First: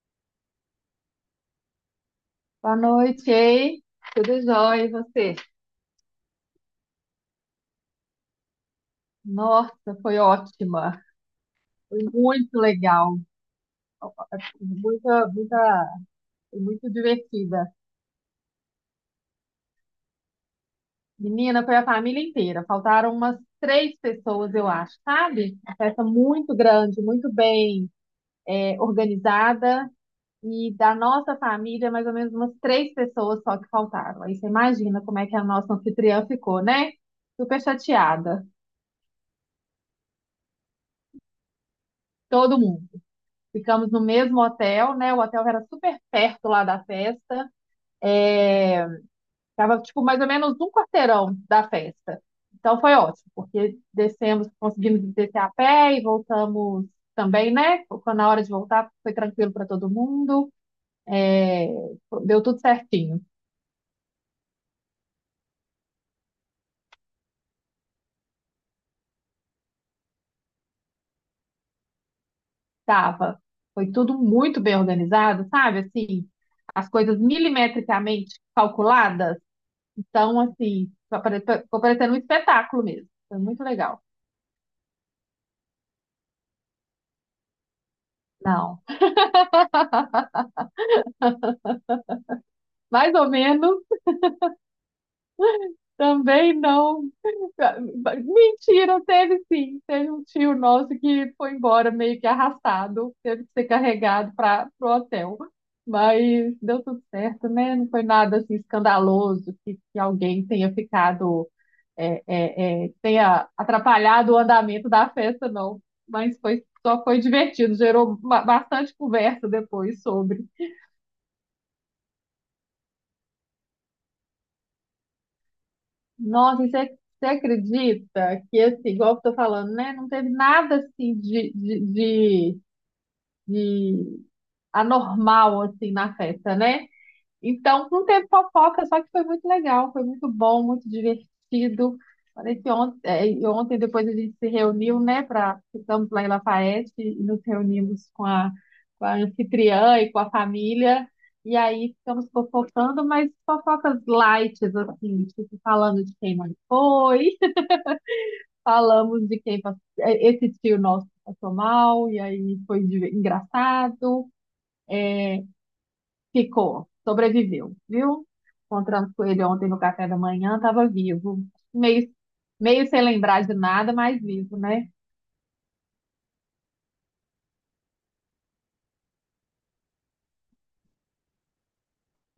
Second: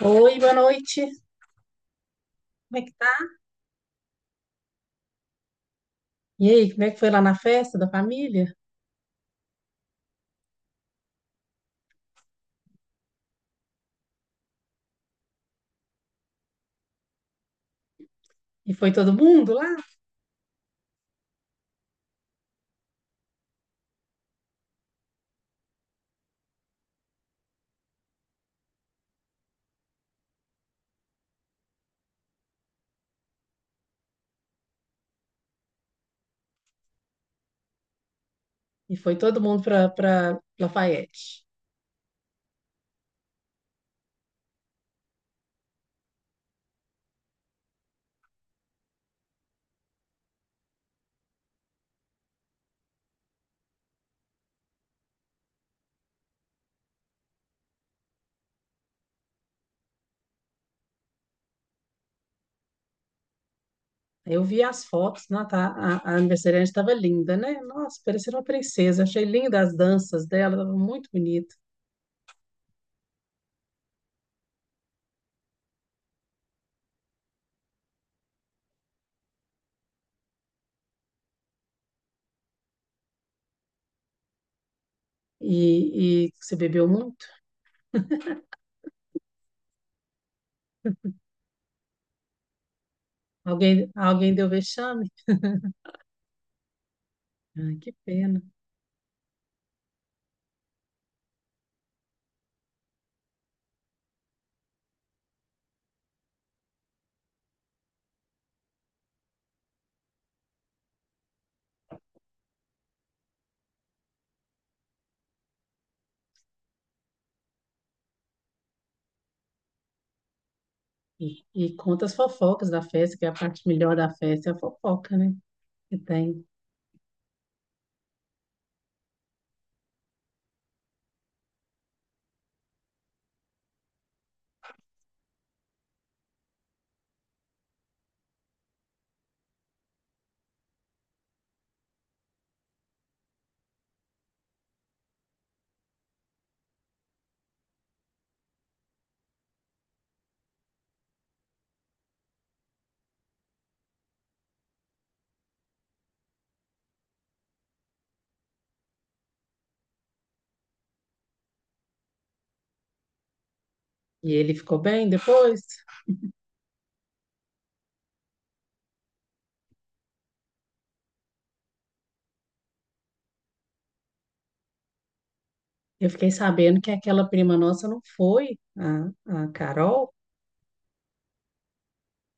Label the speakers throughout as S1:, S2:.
S1: Oi, boa noite.
S2: Boa
S1: Como é que tá?
S2: noite, hein? Tudo jóia, e você?
S1: E aí, como é que foi lá na festa da família?
S2: Nossa, foi ótima. Foi muito legal. Muita, muita, foi muito divertida.
S1: E foi todo mundo lá?
S2: Menina, foi a família inteira. Faltaram umas três pessoas, eu acho, sabe? Uma festa muito grande, muito bem, organizada. E da nossa família, mais ou menos umas três pessoas só que faltaram. Aí você imagina como é que a nossa anfitriã ficou, né? Super chateada.
S1: E foi todo mundo para Lafayette.
S2: Todo mundo. Ficamos no mesmo hotel, né? O hotel era super perto lá da festa. É, tava, tipo, mais ou menos um quarteirão da festa. Então foi ótimo, porque descemos, conseguimos descer a pé e voltamos também, né? Quando na hora de voltar foi tranquilo para todo mundo. É, deu tudo certinho.
S1: Eu vi as fotos, não, tá, a aniversariante estava linda, né? Nossa, parecia uma princesa. Achei linda as danças dela, estava muito bonito.
S2: Tava. Foi tudo muito bem organizado, sabe? Assim, as coisas milimetricamente calculadas. Então, assim, ficou ficou parecendo um espetáculo mesmo. Foi muito legal.
S1: E você bebeu muito?
S2: Não. Mais ou menos,
S1: Alguém deu vexame?
S2: também não.
S1: Ai, que pena.
S2: Mentira, teve sim. Teve um tio nosso que foi embora meio que arrastado, teve que ser carregado para o hotel. Mas deu tudo certo, né? Não foi nada assim escandaloso que alguém tenha ficado, tenha atrapalhado o andamento da festa, não. Mas foi, só foi divertido, gerou bastante conversa depois sobre.
S1: E conta as fofocas da festa, que é a parte melhor da festa, é a fofoca, né? Que tem.
S2: Nossa, e você acredita que, assim, igual eu tô falando, né? Não teve nada, assim, de, de anormal, assim, na festa, né? Então, não teve fofoca, só que foi muito legal, foi muito bom, muito divertido. Parece que ontem, e ontem depois a gente se reuniu, né, para ficamos lá em Lafayette e nos reunimos com a anfitriã e com a família. E aí ficamos fofocando, mas fofocas light, assim, tipo, falando de quem mais foi, falamos de quem passou, esse tio nosso passou mal, e aí foi engraçado.
S1: E ele ficou bem
S2: é,
S1: depois?
S2: Ficou, sobreviveu, viu? Encontramos com ele ontem no café da manhã, estava vivo. Meio, meio sem lembrar de nada, mas vivo, né?
S1: Eu fiquei sabendo que aquela prima nossa não foi, a Carol,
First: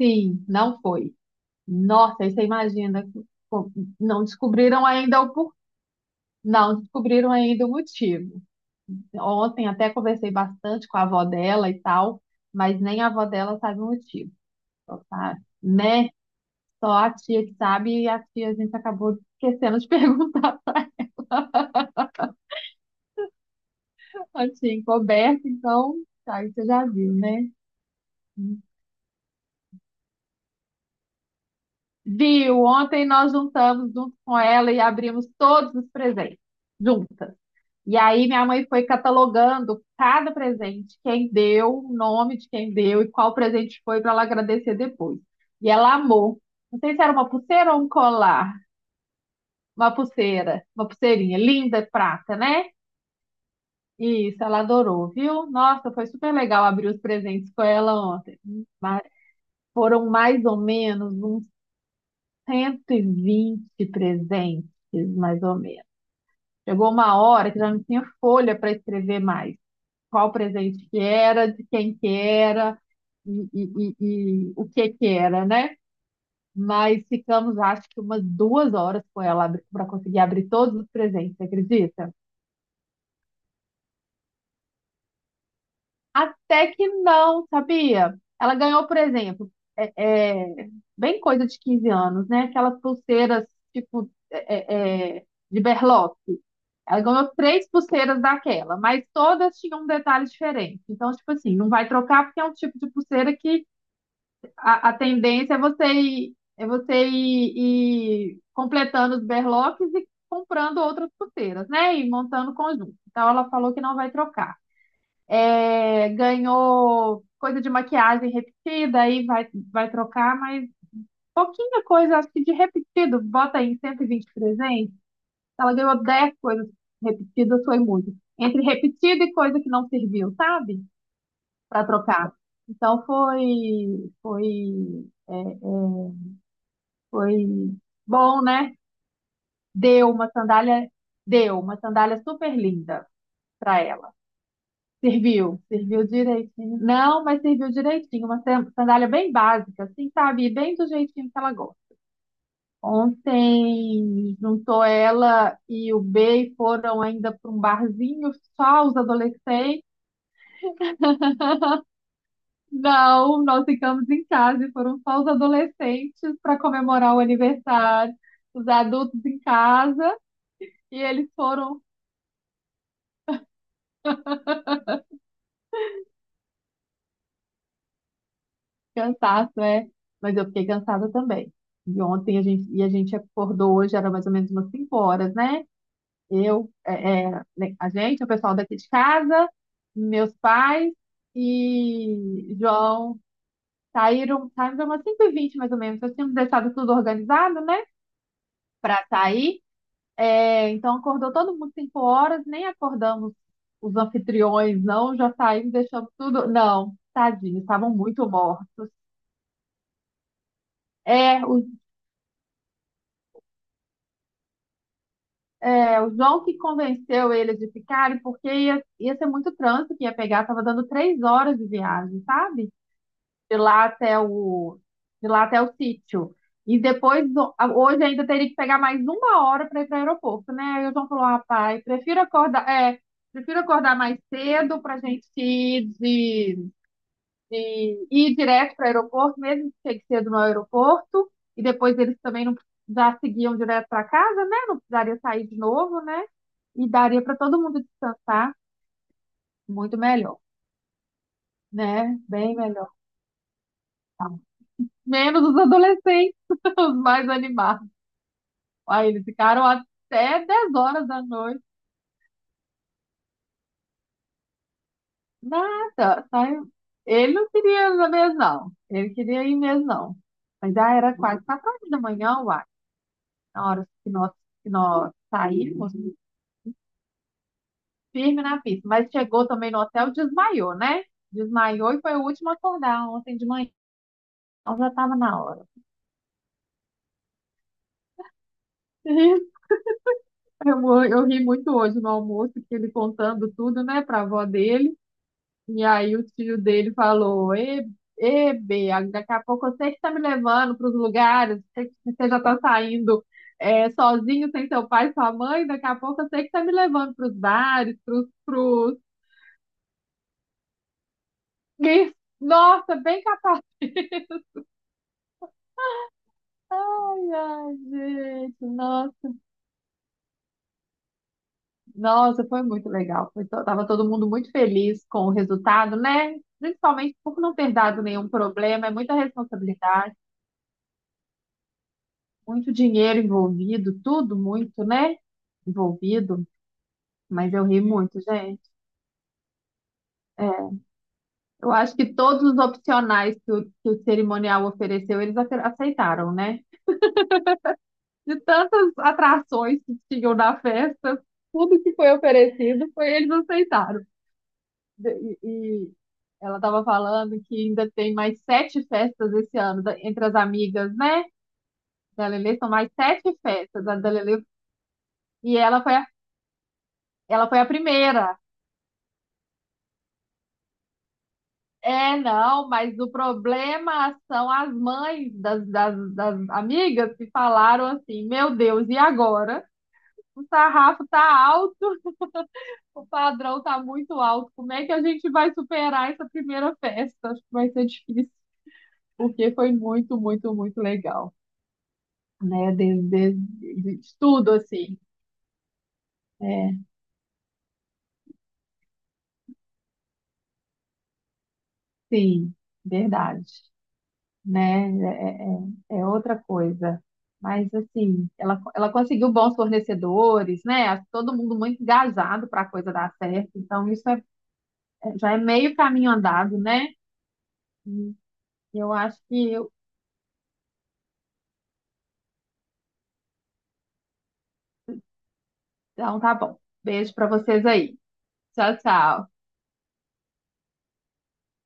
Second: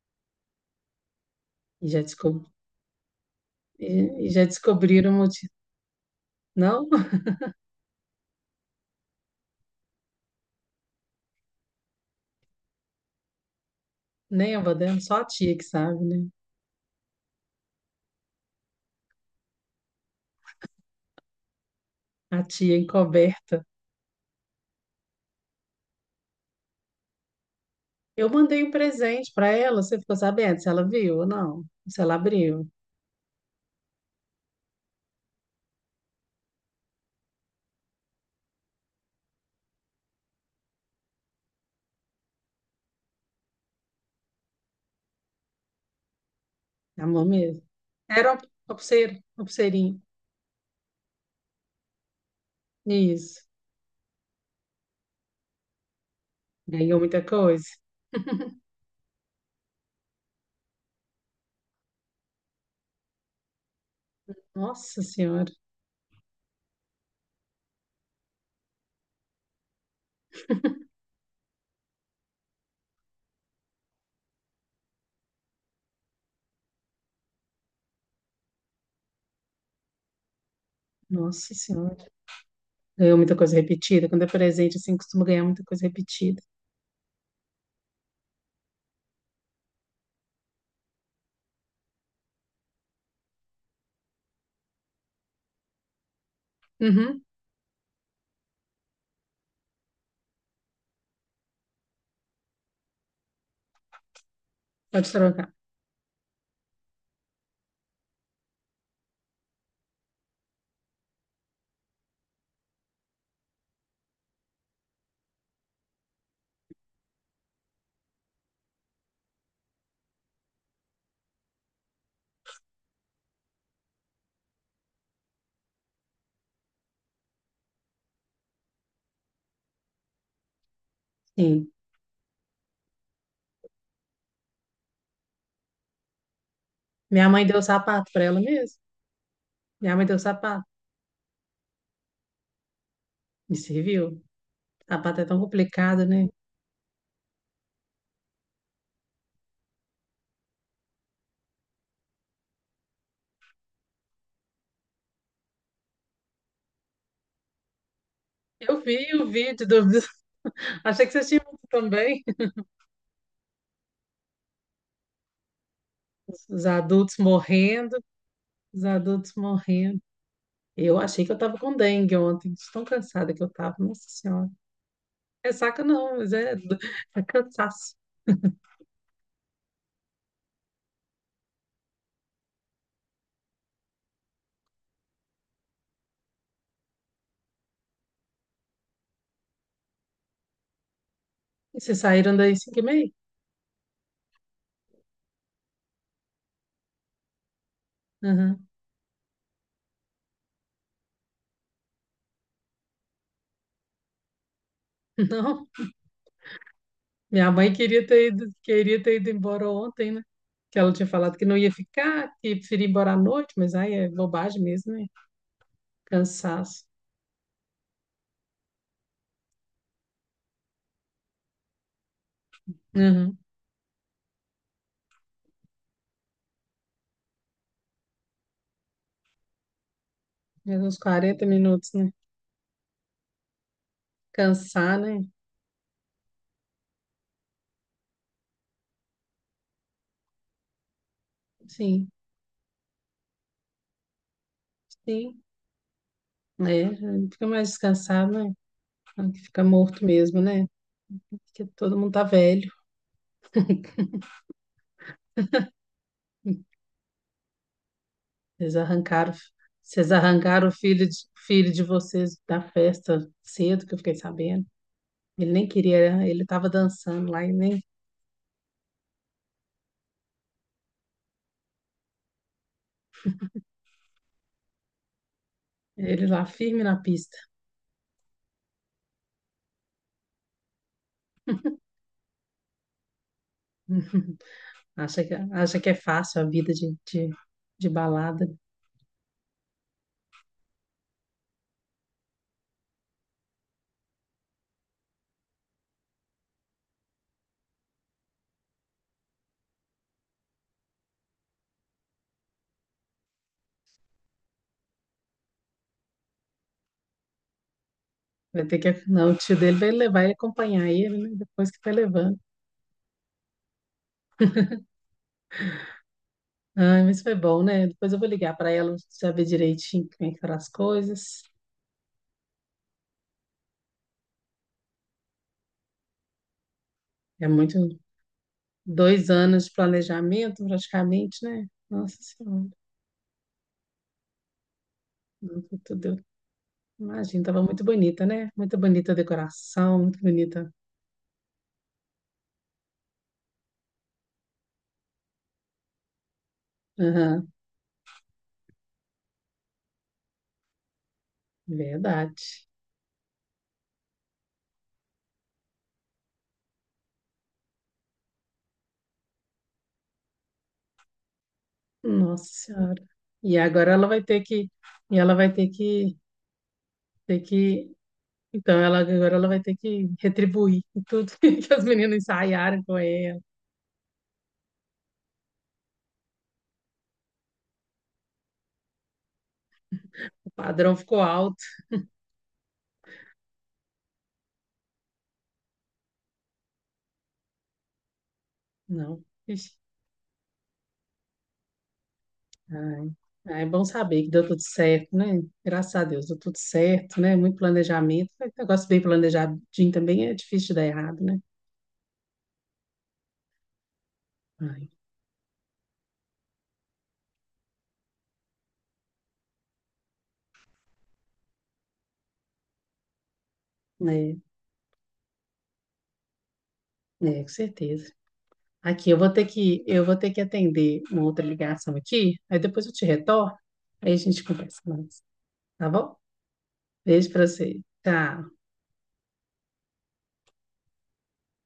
S2: Sim, não foi.
S1: e já,
S2: Nossa, aí você
S1: descob...
S2: imagina, co- não
S1: e já
S2: descobriram
S1: descobriram o
S2: ainda o
S1: motivo.
S2: por... não
S1: Não,
S2: descobriram ainda o motivo. Ontem até conversei bastante com a avó dela e tal, mas nem a avó dela sabe o motivo,
S1: nem a avó dela,
S2: só
S1: só a
S2: sabe,
S1: tia que sabe,
S2: né?
S1: né?
S2: Só a tia que sabe e a tia a gente acabou esquecendo de perguntar.
S1: A tia encoberta.
S2: Assim, coberto, então, tá, aí você já viu, né?
S1: Eu mandei um presente para ela, você ficou sabendo se ela viu ou não? Se ela
S2: Viu?
S1: abriu,
S2: Ontem nós juntamos junto com ela e abrimos todos os presentes, juntas. E aí minha mãe foi catalogando cada presente, quem deu, o nome de quem deu e qual presente foi para ela agradecer depois. E ela amou. Não sei se era
S1: amor
S2: uma
S1: mesmo.
S2: pulseira ou um
S1: Era uma
S2: colar.
S1: uma pulseira, uma
S2: Uma
S1: pulseirinha.
S2: pulseira, uma pulseirinha linda, prata, né?
S1: Isso.
S2: Isso, ela adorou, viu? Nossa, foi super legal abrir
S1: Ganhou
S2: os
S1: muita
S2: presentes com
S1: coisa.
S2: ela ontem. Foram mais ou menos uns 120 presentes,
S1: Nossa
S2: mais
S1: Senhora,
S2: ou menos. Chegou uma hora que já não tinha folha para escrever mais. Qual presente que era, de quem que era e o que que era, né? Mas ficamos, acho que umas 2 horas com ela para conseguir abrir todos os presentes, você
S1: nossa Senhora.
S2: acredita?
S1: Ganhou muita coisa repetida. Quando é presente, assim, costuma ganhar muita coisa repetida.
S2: Até que não, sabia? Ela ganhou, por exemplo, é, é, bem coisa de 15 anos, né? Aquelas pulseiras, tipo, de berloque. Ela
S1: Uhum,
S2: ganhou três pulseiras daquela, mas todas tinham um detalhe diferente. Então, tipo assim, não vai trocar porque é um tipo de pulseira que a
S1: pode trocar.
S2: tendência é você ir completando os berloques e comprando outras pulseiras, né? E montando o conjunto. Então, ela falou que não vai trocar ganhou coisa de maquiagem repetida, aí vai trocar, mas pouquinha coisa, acho que de repetido, bota aí 120 presentes, ela ganhou 10 coisas repetidas, foi muito. Entre repetido e coisa que não serviu, sabe?
S1: Sim.
S2: Para trocar. Então é, é,
S1: Minha
S2: foi
S1: mãe deu sapato para ela
S2: bom, né?
S1: mesmo. Minha mãe
S2: Deu
S1: deu
S2: uma
S1: sapato.
S2: sandália, deu uma sandália super linda
S1: Me
S2: para
S1: serviu.
S2: ela.
S1: Sapato é tão
S2: Serviu,
S1: complicado,
S2: serviu
S1: né?
S2: direitinho. Não, mas serviu direitinho. Uma sandália bem básica, assim, sabe? E bem do jeitinho que ela gosta. Ontem juntou ela e o B e foram ainda para um barzinho
S1: Eu
S2: só os
S1: vi o vídeo do.
S2: adolescentes.
S1: Achei que vocês tinham visto também.
S2: Não, nós ficamos em casa e foram só os adolescentes para
S1: Os
S2: comemorar
S1: adultos
S2: o
S1: morrendo,
S2: aniversário. Os
S1: os
S2: adultos
S1: adultos
S2: em
S1: morrendo.
S2: casa e
S1: Eu achei
S2: eles
S1: que eu tava com
S2: foram
S1: dengue ontem. De Tão cansada que eu tava, nossa senhora. É saca não, é cansaço.
S2: cansados. Mas eu fiquei cansada também. E a gente acordou hoje, era mais ou menos umas 5 horas, né? Eu, né, a gente, o pessoal daqui de casa, meus pais
S1: E vocês saíram
S2: e
S1: daí 5:30?
S2: João saíram umas 5:20 mais ou menos. Nós tínhamos deixado tudo organizado, né?
S1: Aham.
S2: Para sair. É, então acordou todo mundo 5 horas, nem acordamos os anfitriões, não, já
S1: Não.
S2: saímos, deixamos tudo. Não,
S1: Minha
S2: tadinhos,
S1: mãe
S2: estavam muito mortos.
S1: queria ter ido embora ontem, né? Que ela tinha falado que
S2: É, o,
S1: não ia ficar, que preferia ir embora à noite, mas aí é bobagem mesmo, né?
S2: o João que
S1: Cansaço.
S2: convenceu eles de ficarem, porque ia ser muito trânsito que ia pegar, estava dando 3 horas de viagem, sabe?
S1: Uhum.
S2: de lá até o, de lá até o sítio. E depois, hoje ainda teria que pegar mais uma hora para ir para o aeroporto, né?
S1: Já
S2: Aí o
S1: uns
S2: João falou,
S1: quarenta
S2: rapaz,
S1: minutos, né?
S2: prefiro acordar mais cedo para
S1: Cansar,
S2: a
S1: né?
S2: gente ir direto para o aeroporto, mesmo que chegue cedo no aeroporto. E depois
S1: Sim,
S2: eles também não já seguiam direto para casa, né? Não precisaria
S1: sim.
S2: sair de novo, né? E
S1: É,
S2: daria para
S1: fica
S2: todo
S1: mais
S2: mundo
S1: descansado, né?
S2: descansar
S1: Fica
S2: muito
S1: morto
S2: melhor,
S1: mesmo, né? Porque todo mundo
S2: né?
S1: tá
S2: Bem
S1: velho.
S2: melhor. tá Menos os adolescentes, os mais animados.
S1: Vocês
S2: Aí eles
S1: arrancaram,
S2: ficaram
S1: vocês
S2: até
S1: arrancaram o
S2: 10 horas da noite.
S1: filho de vocês da festa cedo, que eu fiquei sabendo. Ele nem
S2: Nada,
S1: queria, ele tava
S2: saiu.
S1: dançando
S2: Ele
S1: lá
S2: não
S1: e nem
S2: queria ir na mesa, não. Ele queria ir mesmo, não. Mas já era quase 4 horas da manhã, uai. Na hora que nós saímos,
S1: ele lá firme na pista.
S2: firme na pista. Mas chegou também no hotel, desmaiou, né? Desmaiou e foi o último a acordar ontem de manhã. Então já estava
S1: Acha que,
S2: na hora.
S1: acha que é fácil a vida de balada.
S2: Eu, eu ri muito hoje no almoço, que ele contando tudo, né, pra avó dele. E aí o tio dele falou, e Bea, daqui a pouco você que está me levando para os lugares, você já está saindo sozinho, sem seu pai, sua mãe, daqui a pouco você que está me levando para os bares, para os...
S1: Vai ter
S2: Pros...
S1: que, não, o tio dele vai levar e acompanhar ele, né? Depois que vai
S2: pros-
S1: levando.
S2: Nossa, bem capaz.
S1: Ah, mas
S2: Ai,
S1: foi bom,
S2: ai,
S1: né? Depois eu vou ligar
S2: gente,
S1: para ela
S2: nossa,
S1: saber direitinho como é que foram as coisas.
S2: nossa, foi muito legal. Foi tava todo mundo muito feliz com o resultado, né? Principalmente por
S1: É
S2: não ter
S1: muito,
S2: dado nenhum problema, é muita
S1: 2 anos de
S2: responsabilidade.
S1: planejamento praticamente, né? Nossa Senhora,
S2: Muito dinheiro envolvido, tudo muito, né?
S1: não foi tudo.
S2: Envolvido,
S1: Imagina,
S2: mas
S1: estava
S2: eu ri
S1: muito
S2: muito,
S1: bonita, né?
S2: gente.
S1: Muito bonita a decoração, muito bonita.
S2: É, eu acho que todos os opcionais que o, cerimonial ofereceu, eles aceitaram, né?
S1: Aham,
S2: De tantas atrações que tinham na festa, tudo que foi
S1: verdade.
S2: oferecido, foi eles aceitaram. E ela estava falando que ainda tem mais sete festas esse ano, entre as amigas, né? Da
S1: Nossa
S2: Lelê, são mais
S1: Senhora.
S2: sete
S1: E
S2: festas.
S1: agora
S2: A
S1: ela
S2: da
S1: vai ter
S2: Lelê,
S1: que, e ela vai
S2: e ela foi a,
S1: ter
S2: ela foi a
S1: que
S2: primeira.
S1: então, ela, agora ela vai ter que retribuir tudo que as
S2: É,
S1: meninas
S2: não,
S1: ensaiaram com
S2: mas o
S1: ela.
S2: problema são as mães das amigas que falaram assim: Meu Deus, e agora? O
S1: O padrão
S2: sarrafo tá
S1: ficou alto.
S2: alto, o padrão tá muito alto. Como é que a gente vai superar essa primeira festa? Acho que vai ser difícil,
S1: Não.
S2: porque
S1: Ixi.
S2: foi muito, muito, muito legal, né? De,
S1: Ai.
S2: de,
S1: Ah, é bom
S2: de, de
S1: saber que deu
S2: tudo,
S1: tudo
S2: assim.
S1: certo, né? Graças a Deus, deu tudo
S2: É,
S1: certo, né? Muito planejamento. Negócio bem planejadinho também é difícil de dar errado, né?
S2: sim, verdade, né?
S1: Ai,
S2: É outra coisa. Mas, assim, ela conseguiu bons fornecedores, né? Todo mundo muito engajado para a coisa dar certo. Então, isso
S1: né?
S2: já é meio caminho andado, né?
S1: É, com certeza.
S2: E eu
S1: Aqui,
S2: acho que.
S1: eu vou ter que atender uma outra ligação aqui, aí depois eu te retorno, aí a gente conversa mais, tá bom?
S2: Então, tá bom. Beijo para
S1: Beijo pra
S2: vocês
S1: você.
S2: aí.
S1: Tchau.
S2: Tchau, tchau.